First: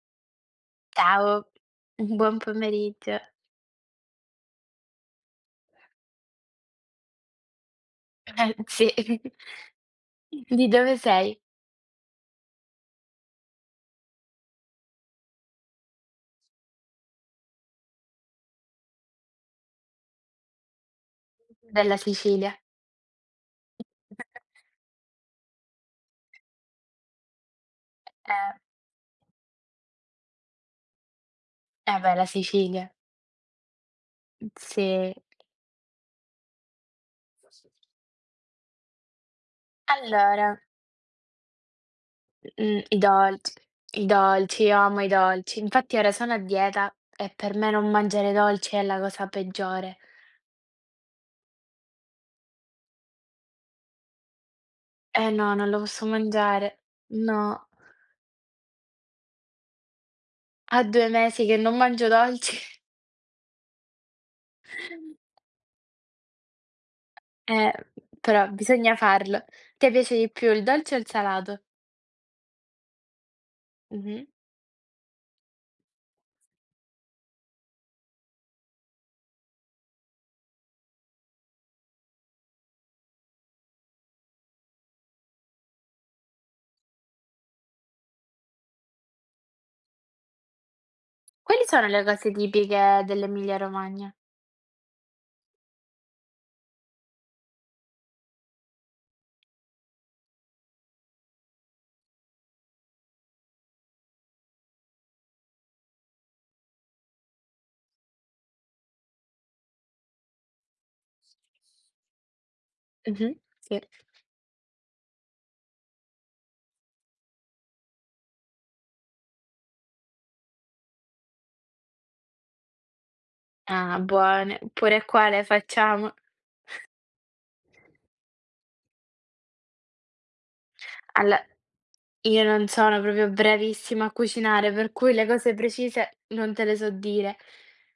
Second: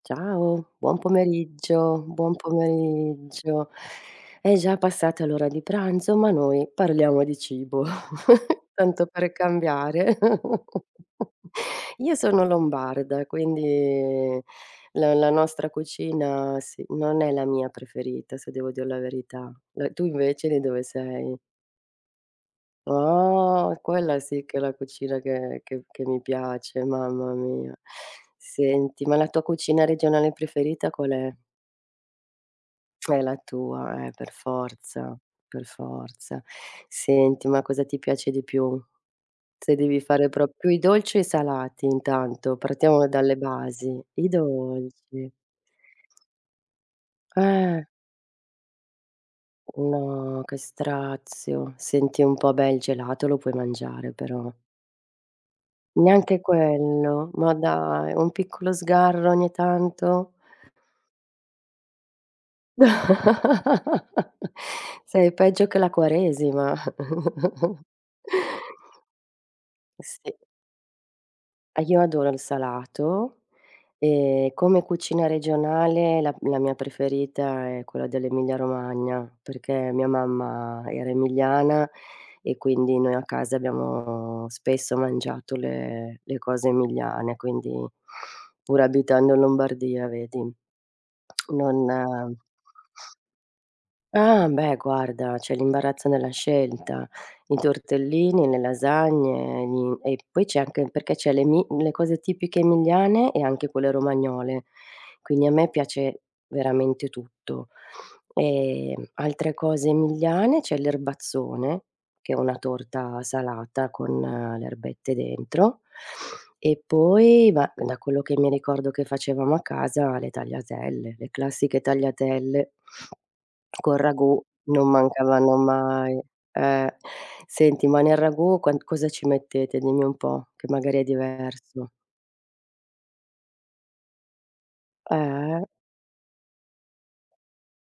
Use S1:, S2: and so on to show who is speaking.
S1: Ciao, buon
S2: Ciao,
S1: pomeriggio,
S2: mhmm,
S1: buon
S2: buon pomeriggio.
S1: pomeriggio. È già passata l'ora di pranzo, ma noi parliamo di cibo
S2: Ehm, sì.
S1: tanto per cambiare.
S2: Di dove sei?
S1: Io sono lombarda quindi la la nostra cucina sì, non è la mia preferita se devo dir la verità. Eh, tu invece di dove sei?
S2: Della Sicilia.
S1: Oh, quella sì che è la cucina che che che mi piace, mamma mia.
S2: Eh.
S1: Senti, ma la tua cucina regionale preferita qual è?
S2: Eh, beh la Sicilia.
S1: È la tua, eh, per
S2: Uhm, sì.
S1: forza, per forza. Senti, ma cosa ti piace di più? Se devi fare prop
S2: Allora
S1: più i dolci o i salati intanto?
S2: Mh, i
S1: Partiamo
S2: dol
S1: dalle basi.
S2: i
S1: I
S2: dolci, io amo i
S1: dolci.
S2: dolci. Infatti ora sono a dieta e per me
S1: Eh.
S2: non mangiare dolci è la cosa peggiore.
S1: No, che strazio, senti un po', beh, il gelato, lo puoi mangiare però.
S2: Eh, no, non lo posso
S1: Neanche
S2: mangiare.
S1: quello, ma
S2: No.
S1: dai, un piccolo sgarro ogni tanto?
S2: A 2 mesi che non mangio dolci. Ehm.
S1: Sei peggio che la quaresima.
S2: Eh, però bisogna farlo. Te piace di
S1: Sì.
S2: più il dolce o il salato?
S1: Ah, io adoro il salato
S2: Mh-mh.
S1: e come cucina regionale la la mia preferita è quella dell'Emilia Romagna, perché mia mamma era emiliana e quindi noi a casa abbiamo spesso mangiato le le cose emiliane. Quindi pure abitando in Lombardia, vedi,
S2: Quali sono
S1: non
S2: le cose tipiche dell'Emilia Romagna?
S1: Ah, beh, guarda c'è l'imbarazzo nella scelta: i tortellini, le lasagne, gli e poi c'è anche perché c'è l'emi le cose tipiche emiliane e anche quelle romagnole, quindi a me piace veramente tutto. Ehm altre cose emiliane c'è l'erbazzone che è una torta
S2: Mh-mh. Sì.
S1: salata con, uhm, le erbette dentro e poi, ma da quello che mi ricordo che facevamo a casa, le tagliatelle. Le classiche tagliatelle col
S2: Ah,
S1: ragù
S2: buone,
S1: non
S2: pure qua le
S1: mancavano
S2: facciamo.
S1: mai, eh. Senti, ma nel ragù quan cosa ci mettete? Dimmi un po' che magari è
S2: Allo
S1: diverso.
S2: io non sono proprio bravissima a cucinare, per cui le cose
S1: Eh.
S2: precise non te le so dire.